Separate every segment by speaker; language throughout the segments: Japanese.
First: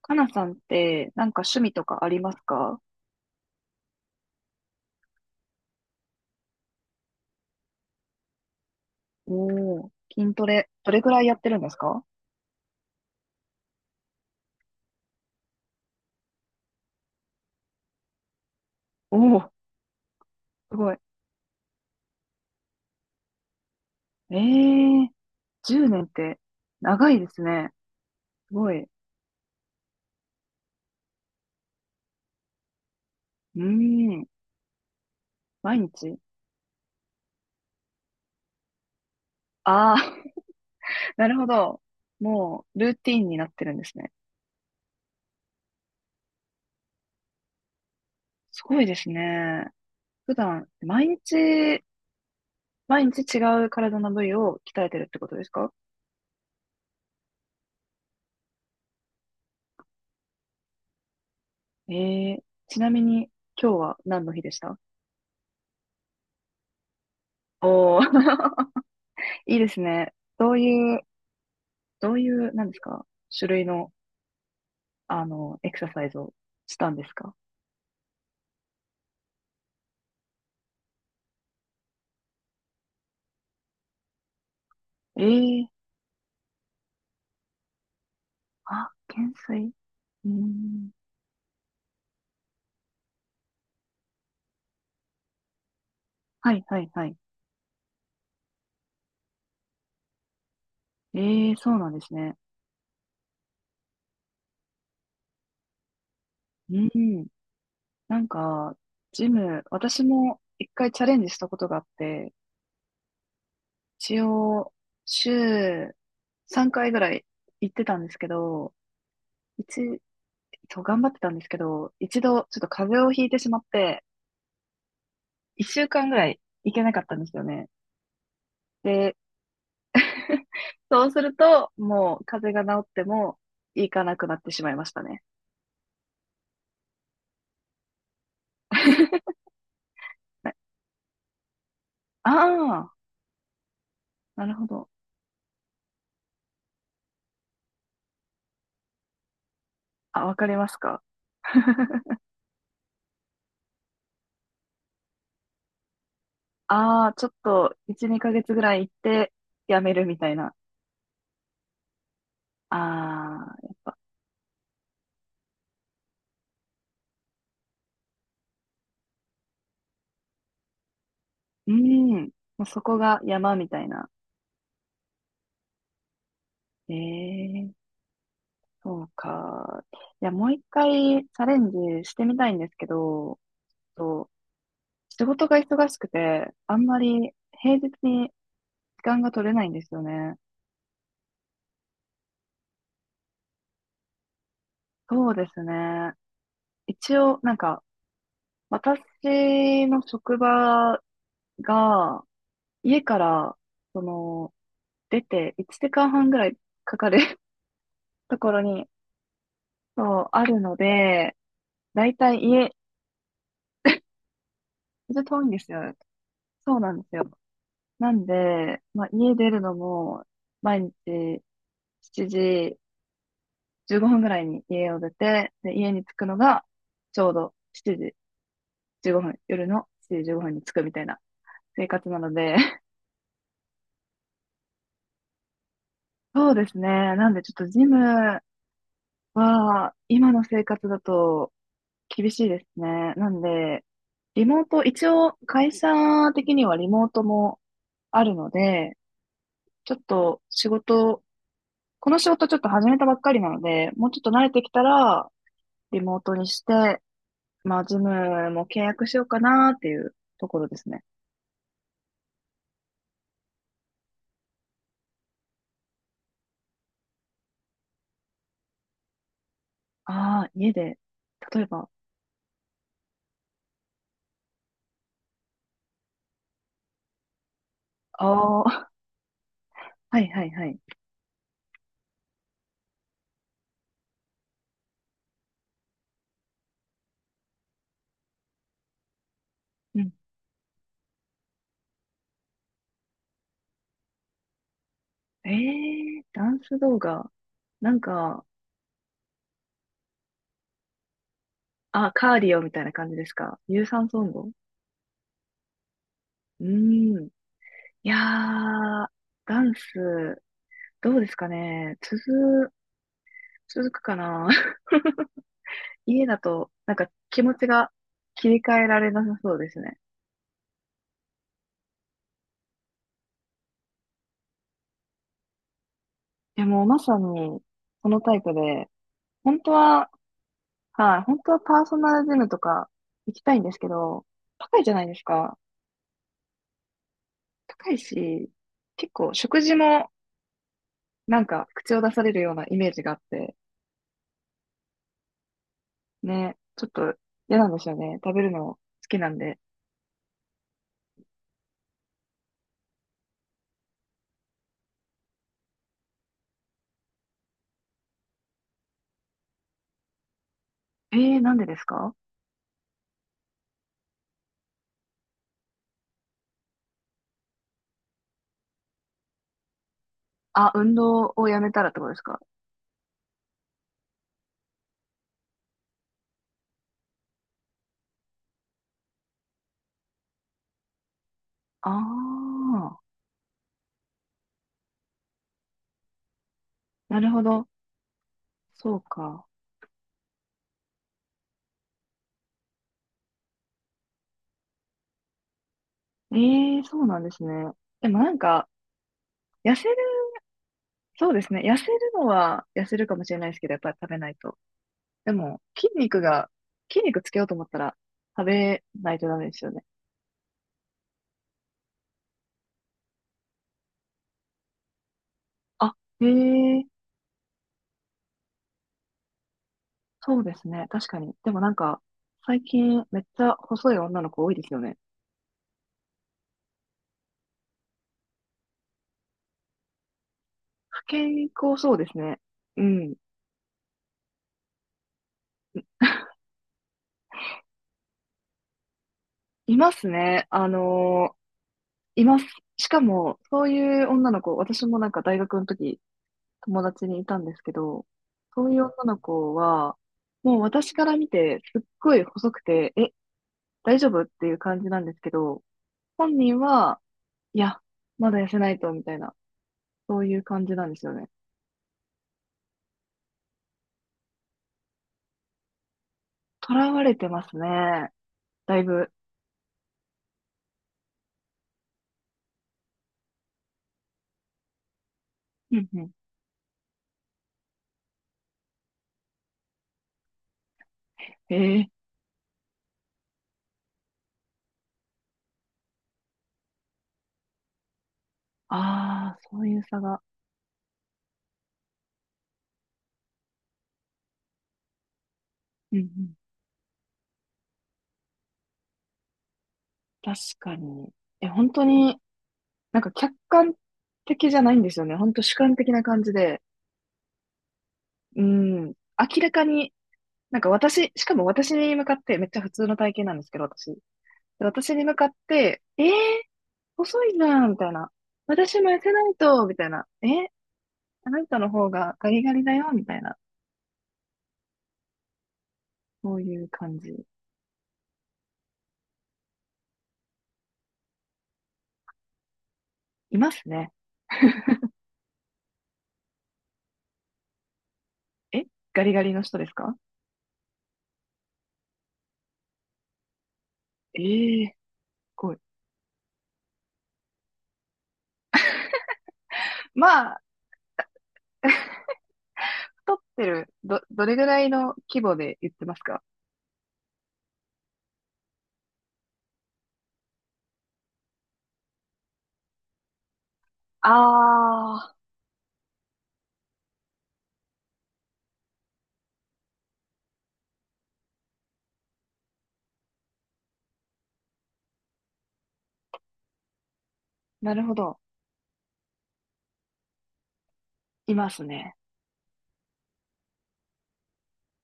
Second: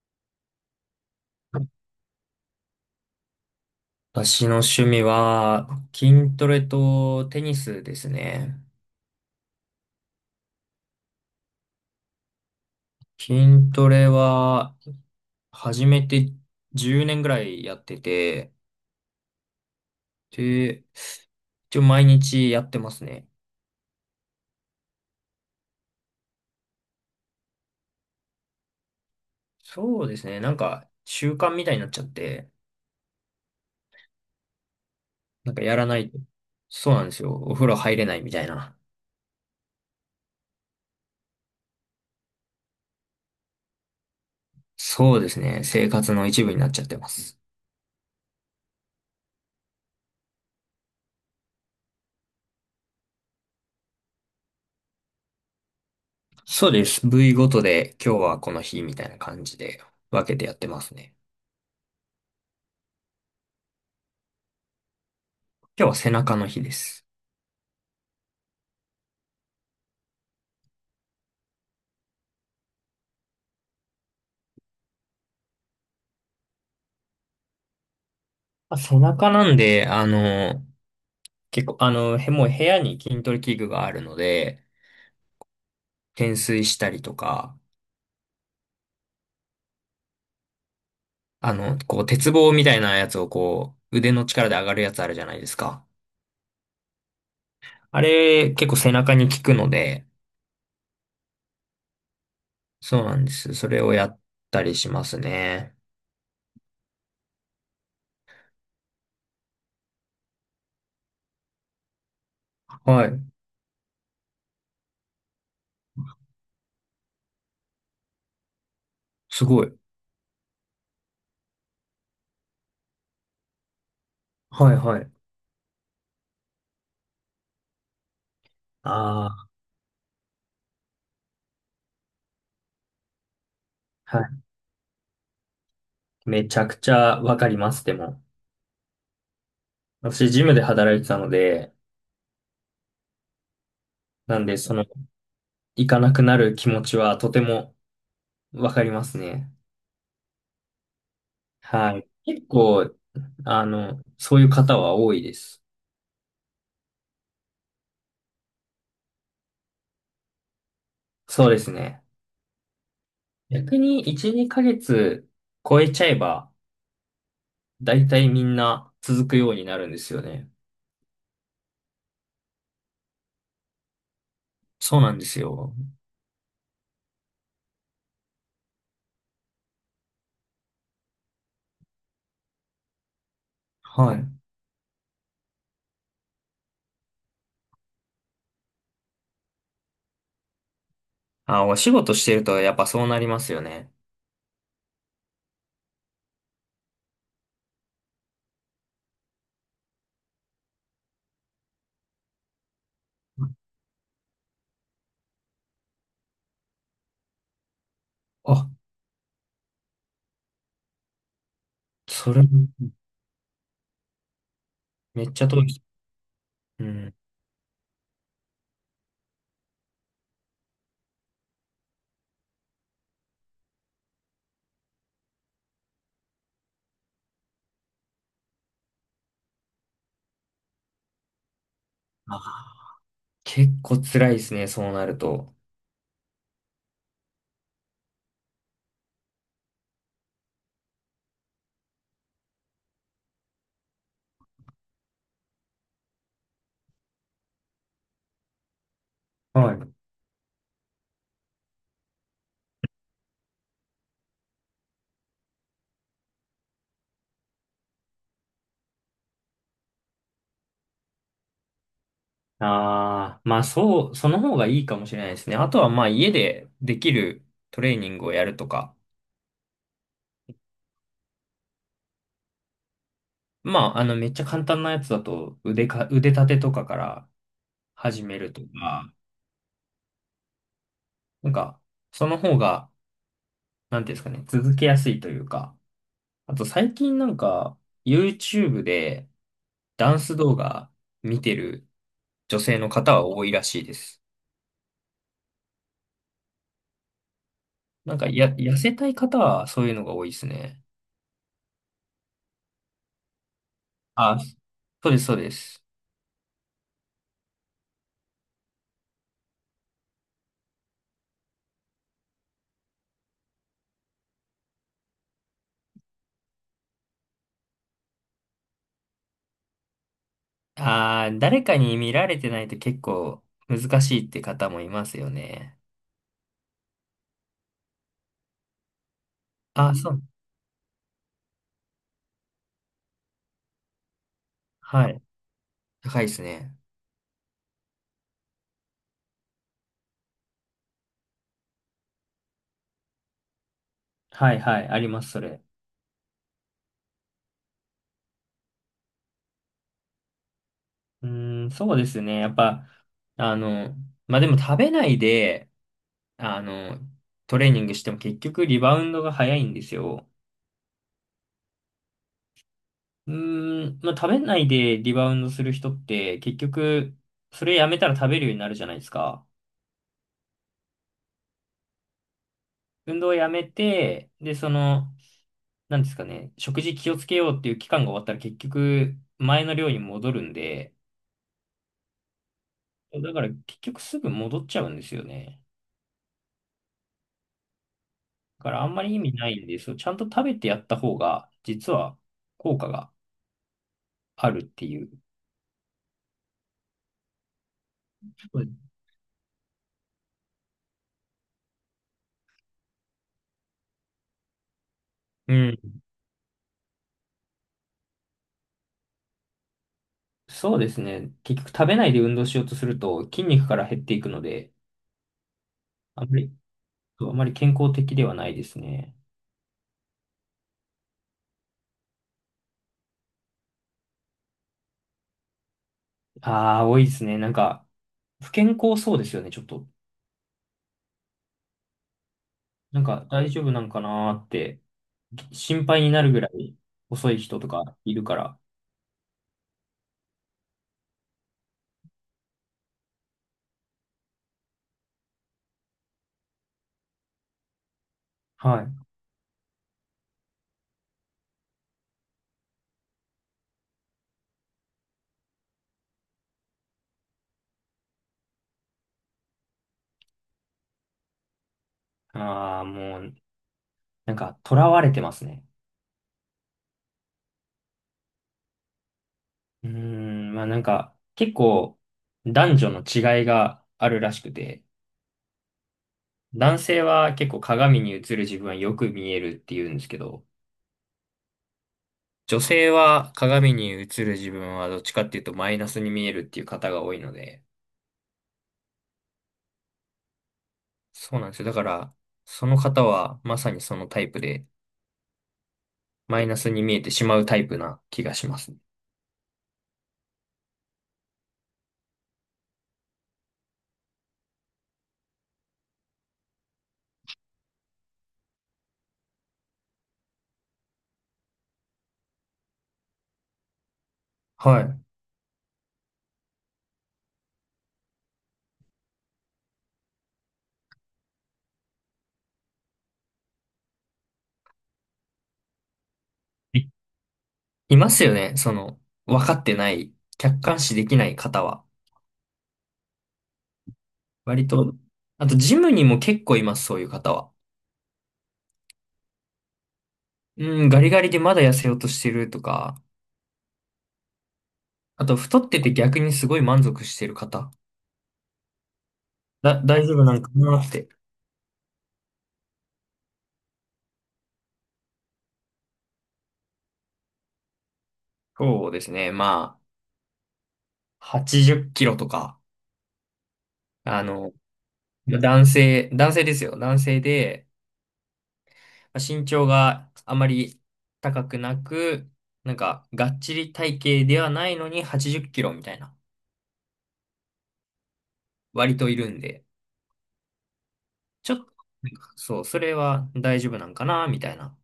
Speaker 1: かなさんって、なんか趣味とかありますか？
Speaker 2: 私の趣味は筋トレとテニスですね。
Speaker 1: おおー、筋トレ、どれぐらいやってるんですか？
Speaker 2: 筋トレは始めて10年ぐらいやってて、
Speaker 1: おおー、す
Speaker 2: で、
Speaker 1: ごい。
Speaker 2: 一応毎日やってますね。
Speaker 1: ええー、10年って、長いですね。すごい。う
Speaker 2: そうですね。なんか習慣みたいになっちゃって、
Speaker 1: ーん、
Speaker 2: なんかや
Speaker 1: 毎
Speaker 2: らない
Speaker 1: 日。
Speaker 2: と。そうなんですよ。お風呂入れないみたいな。
Speaker 1: ああー、なるほど。もう、ルーティンになってるんですね。
Speaker 2: そうですね。生活の一部になっちゃってます。
Speaker 1: すごいですね。普段、毎日、毎日違う体の部位を鍛えてるってことですか？
Speaker 2: そうです。部位ごとで今日はこの日みたいな感じで分けてやってますね。
Speaker 1: ええー、ちなみに、今日は何の日でした？
Speaker 2: 今日は背中の日です。
Speaker 1: おおー、いいですね。どういうどういう、なんですか、種類の、エクササイズをしたんですか？
Speaker 2: まあ、背中なんで、結構、もう部屋に筋トレ器具があるので、
Speaker 1: ええ。
Speaker 2: 懸垂したりとか、
Speaker 1: あ、懸垂。うーん。
Speaker 2: こう、鉄棒みたいなやつをこう、腕の力で上がるやつあるじゃないですか。
Speaker 1: はい、はい、はい。
Speaker 2: あれ、結構背中に効くので、
Speaker 1: ええ、そうなんですね。
Speaker 2: そうなんです。それをやったりしますね。
Speaker 1: うん。なんか、ジム、私も一回チャレンジしたことがあって、
Speaker 2: はい。
Speaker 1: 一応、週3回ぐらい行ってたんですけど、
Speaker 2: すごい。
Speaker 1: 一、そう、頑張ってたんですけど、一度、ちょっと風邪をひいてしまって、
Speaker 2: はいはい。
Speaker 1: 一週間ぐらい行けなかったんですよね。で、
Speaker 2: あ
Speaker 1: そうすると、もう風邪が治っても行かな
Speaker 2: あ、
Speaker 1: く
Speaker 2: は
Speaker 1: なってしまいましたね。
Speaker 2: い。めちゃくちゃわかります、でも。私、ジムで働いてたので、
Speaker 1: ああ、
Speaker 2: な
Speaker 1: な
Speaker 2: ん
Speaker 1: る
Speaker 2: で、
Speaker 1: ほ
Speaker 2: その、
Speaker 1: ど。
Speaker 2: 行かなくなる気持ちはとてもわかりますね。
Speaker 1: あ、わかりますか。
Speaker 2: は い。結構、そういう方は多いです。
Speaker 1: ああ、ちょっと1、2ヶ月ぐらい行ってやめるみたいな。
Speaker 2: そうですね。
Speaker 1: ああ、
Speaker 2: 逆に1、2ヶ月超えちゃえば、だいたいみんな続くようになるんですよね。
Speaker 1: うん。もうそこが山みたいな。
Speaker 2: そうなんですよ。
Speaker 1: ええ、そうか。いや、もう一回チャレンジしてみたいんですけど、
Speaker 2: はい。
Speaker 1: と仕事が忙しくて、あんまり平日に時間が取れないんですよね。
Speaker 2: あ、お仕事してるとやっぱそうなりますよね。
Speaker 1: そうですね。一応、なんか、私の職場が、家から、その、出て1時間半ぐらいかかる ところ
Speaker 2: あ、
Speaker 1: に、そう、あるので、だいた
Speaker 2: そ
Speaker 1: い
Speaker 2: れ、
Speaker 1: 家、ちょっと
Speaker 2: めっ
Speaker 1: 遠
Speaker 2: ち
Speaker 1: い
Speaker 2: ゃ
Speaker 1: んで
Speaker 2: 遠
Speaker 1: す
Speaker 2: い。
Speaker 1: よ。そう
Speaker 2: う
Speaker 1: なんで
Speaker 2: ん。
Speaker 1: すよ。なんで、まあ、家出るのも、毎日7時15分ぐらいに家を出て、で、家に着くのが、ちょうど7時15分、夜の7時15分に着くみたいな生活なので、
Speaker 2: あ、結構辛いですね、そうなると。
Speaker 1: そうですね。なんでちょっとジムは、今の生活だと厳しいですね。なんで、リモート、一応会社的にはリモートもあるので、
Speaker 2: はい。
Speaker 1: ちょっと仕事、この仕事ちょっと始めたばっかりなので、もうちょっと慣れてきたら、リモートにして、まあ、ズムも契約しようかなっていうところですね。
Speaker 2: ああ、まあそう、その方がいいかもしれないですね。あとはまあ家でできるトレーニングをやるとか。
Speaker 1: ああ、家で、例えば、
Speaker 2: まあ、めっちゃ簡単なやつだと、腕立てとかから始めると
Speaker 1: ああ、
Speaker 2: か、
Speaker 1: はいはいはい。
Speaker 2: なんか、その方が、なんていうんですかね、続けやすいというか、あと最近なんか、YouTube で
Speaker 1: うん。
Speaker 2: ダンス動画見てる女性の方は多いらしいです。
Speaker 1: ええー、ダンス動画。なんか、
Speaker 2: 痩せたい方はそういうのが多いですね。
Speaker 1: あ、カーディオみたいな感じですか？有酸素運
Speaker 2: あ、
Speaker 1: 動。
Speaker 2: そうです、そうです。
Speaker 1: うん。いやー、ダンス、どうですかね。続くかな。家だと、なんか気持ちが切り替えられなさそうですね。
Speaker 2: ああ、誰かに見られてないと結構難しいって方もいますよね。
Speaker 1: いや、もうまさに、このタイプで、本当
Speaker 2: あ、
Speaker 1: は、
Speaker 2: そう。
Speaker 1: はい、本当はパーソナルジムとか行きたいんですけど、高いじゃない
Speaker 2: は
Speaker 1: で
Speaker 2: い。
Speaker 1: すか。
Speaker 2: 高いですね。
Speaker 1: 高いし、結構食事もなんか口を出されるようなイメージがあって、
Speaker 2: はいはい、あります、それ。
Speaker 1: ね、ちょっと嫌なんですよね。食べるの好きなんで。
Speaker 2: うーん、そうですね。やっぱ、あの、まあ、でも食べないで、あの、トレーニングしても結局リバウンドが早いんですよ。
Speaker 1: えー、なんでですか？
Speaker 2: うーん、まあ、食べないでリバウンドする人って結局、それやめたら食べるようになるじゃないですか。
Speaker 1: あ、運動をやめたらってことですか？
Speaker 2: 運動をやめて、で、その、なんですかね、食事気をつけようっていう期間が終わったら結局、前の量に戻るんで、
Speaker 1: ああ、
Speaker 2: だから結局すぐ戻っちゃうんですよね。
Speaker 1: なるほど。
Speaker 2: だからあ
Speaker 1: そ
Speaker 2: ん
Speaker 1: う
Speaker 2: まり意味
Speaker 1: か。
Speaker 2: ないんですよ。ちゃんと食べてやった方が、実は効果があるっていう。
Speaker 1: ええ、そうなんですね。でもなん
Speaker 2: そう
Speaker 1: か、
Speaker 2: です
Speaker 1: 痩せる、そうですね。痩せるのは痩せるかもしれないですけど、やっぱり食べないと。で
Speaker 2: う
Speaker 1: も、筋
Speaker 2: ん。
Speaker 1: 肉が、筋肉つけようと思ったら、食べないとダメですよね。
Speaker 2: そうですね。結局食べないで運動しようとすると筋肉から減っていくので、
Speaker 1: あ、え
Speaker 2: あんまり、
Speaker 1: え、
Speaker 2: そうあまり健康的ではないですね。
Speaker 1: そうですね。確かに。でもなんか、最近めっちゃ細い女の子多いですよね。
Speaker 2: ああ、多いですね。なんか、不健康そうですよね、ちょっと。
Speaker 1: 不健康そうですね。う
Speaker 2: なん
Speaker 1: ん。
Speaker 2: か大丈夫なんかなーって心配になるぐらい遅い人とかいるから。
Speaker 1: いますね。います。しかも、そういう女の子、私もなんか大学の時友達にいたんですけど、そうい
Speaker 2: は
Speaker 1: う
Speaker 2: い。
Speaker 1: 女の子は、もう私から見てすっごい細くて、え、大丈夫っていう感じなんですけど、本人は、いや、まだ痩せないと、みたいな、そういう感じなんですよね。
Speaker 2: ああ、もう、なんか囚われてますね。
Speaker 1: 囚われてますね。だいぶ。
Speaker 2: うーん、まあなんか結構男女の違いがあるらしくて、
Speaker 1: うんうん。
Speaker 2: 男性は結構鏡に映る自分はよく見えるって言うんですけど、
Speaker 1: ええ、
Speaker 2: 女性は鏡に映る自分はどっちかっていうとマイナスに見えるっていう方が多いので、
Speaker 1: ああー、そういう差が。
Speaker 2: そうなんですよ。だから、その方はまさにそのタイプで、
Speaker 1: うんうん。
Speaker 2: マイナスに見えてしまうタイプな気がします。
Speaker 1: 確かに。え、本当に、なんか客観的じゃないんですよね。本当主観的な感じで。うん。明らかに、なんか私、しかも私に向かって、めっちゃ普通の体型なんですけど、私。で
Speaker 2: は
Speaker 1: 私に向かって、えー、細いじゃん、みたいな。私も痩せないと、みたいな。えー、あなたの方がガリガリだよ、みたいな。そういう
Speaker 2: い。い
Speaker 1: 感じ。
Speaker 2: いますよね。その、分かってない、客観視できない方は。
Speaker 1: いますね。
Speaker 2: 割と、あとジムにも結構います、そういう方は。
Speaker 1: え、ガリガリの人ですか？
Speaker 2: うん、ガリガリでまだ痩せようとしてるとか、
Speaker 1: えー、す
Speaker 2: あと
Speaker 1: ごい。
Speaker 2: 太ってて逆にすごい満足してる方、大丈夫
Speaker 1: ま
Speaker 2: なん
Speaker 1: あ、
Speaker 2: かなって。
Speaker 1: 太ってる、どれぐらいの規模で言ってますか？
Speaker 2: そうですね。まあ、80キロとか、あの、
Speaker 1: あ
Speaker 2: 男性ですよ。男性で、まあ身長があまり高くなく、なんか、がっちり体型ではないのに80キロみたいな、
Speaker 1: ー、なるほど。
Speaker 2: 割といるんで、
Speaker 1: いま
Speaker 2: ちょっ
Speaker 1: す
Speaker 2: と、
Speaker 1: ね。
Speaker 2: なんかそう、それは大丈夫なんかな、みたいな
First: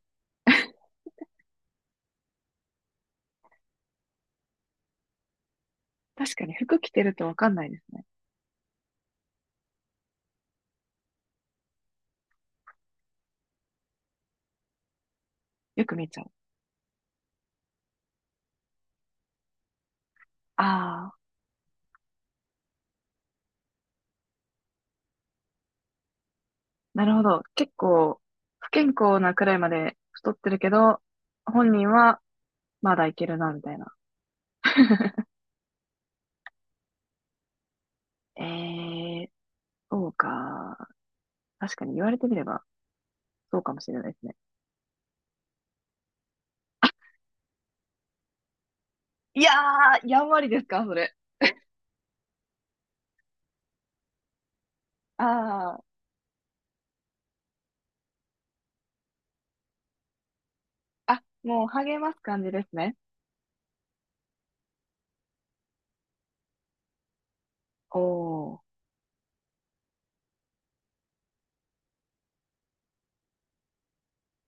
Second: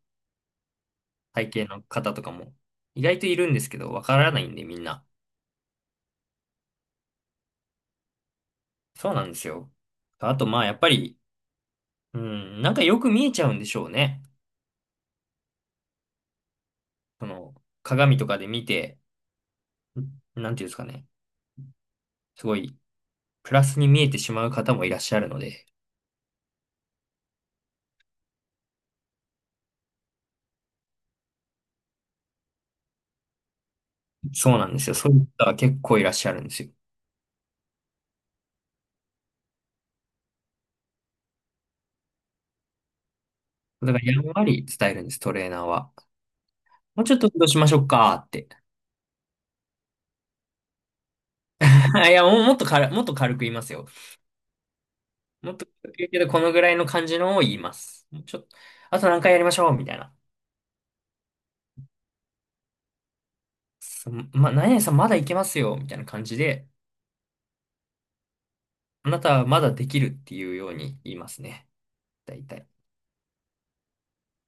Speaker 2: 体型の方とかも、意外といるんですけど、わからないんで、みんな。
Speaker 1: 確かに服着てるとわかんないですね。
Speaker 2: そうなんですよ。あと、まあ、やっぱり、うん、なんかよく見えちゃうんでしょうね。
Speaker 1: よく見ちゃう。
Speaker 2: その、鏡とかで見て、んなんていうんですかね。
Speaker 1: あー。
Speaker 2: すごい、プラスに見えてしまう方もいらっしゃるので、
Speaker 1: なるほど。結構、不健康なくらいまで太ってるけど、本人はまだいけるな、みたいな。
Speaker 2: そうなんですよ。そういう方は結構いらっしゃるんですよ。
Speaker 1: えー、そうか。確かに言われてみれば、そうかもし
Speaker 2: だ
Speaker 1: れ
Speaker 2: か
Speaker 1: な
Speaker 2: ら、
Speaker 1: い
Speaker 2: や
Speaker 1: で
Speaker 2: ん
Speaker 1: すね。
Speaker 2: わり伝えるんです、トレーナーは。もうちょっと運動しましょうかって。
Speaker 1: いやー、やんわりですか、それ。
Speaker 2: いや、もっと軽く言いますよ。
Speaker 1: あ
Speaker 2: もっと
Speaker 1: ー、
Speaker 2: 軽く言うけど、このぐらいの感じのを言います。もうちょっと、あと何回やりましょうみたいな。
Speaker 1: あ、もう励ます感じですね。
Speaker 2: そま、何々さんまだいけますよみたいな感じで、
Speaker 1: おー。
Speaker 2: あなたはまだできるっていうように言いますね。大体。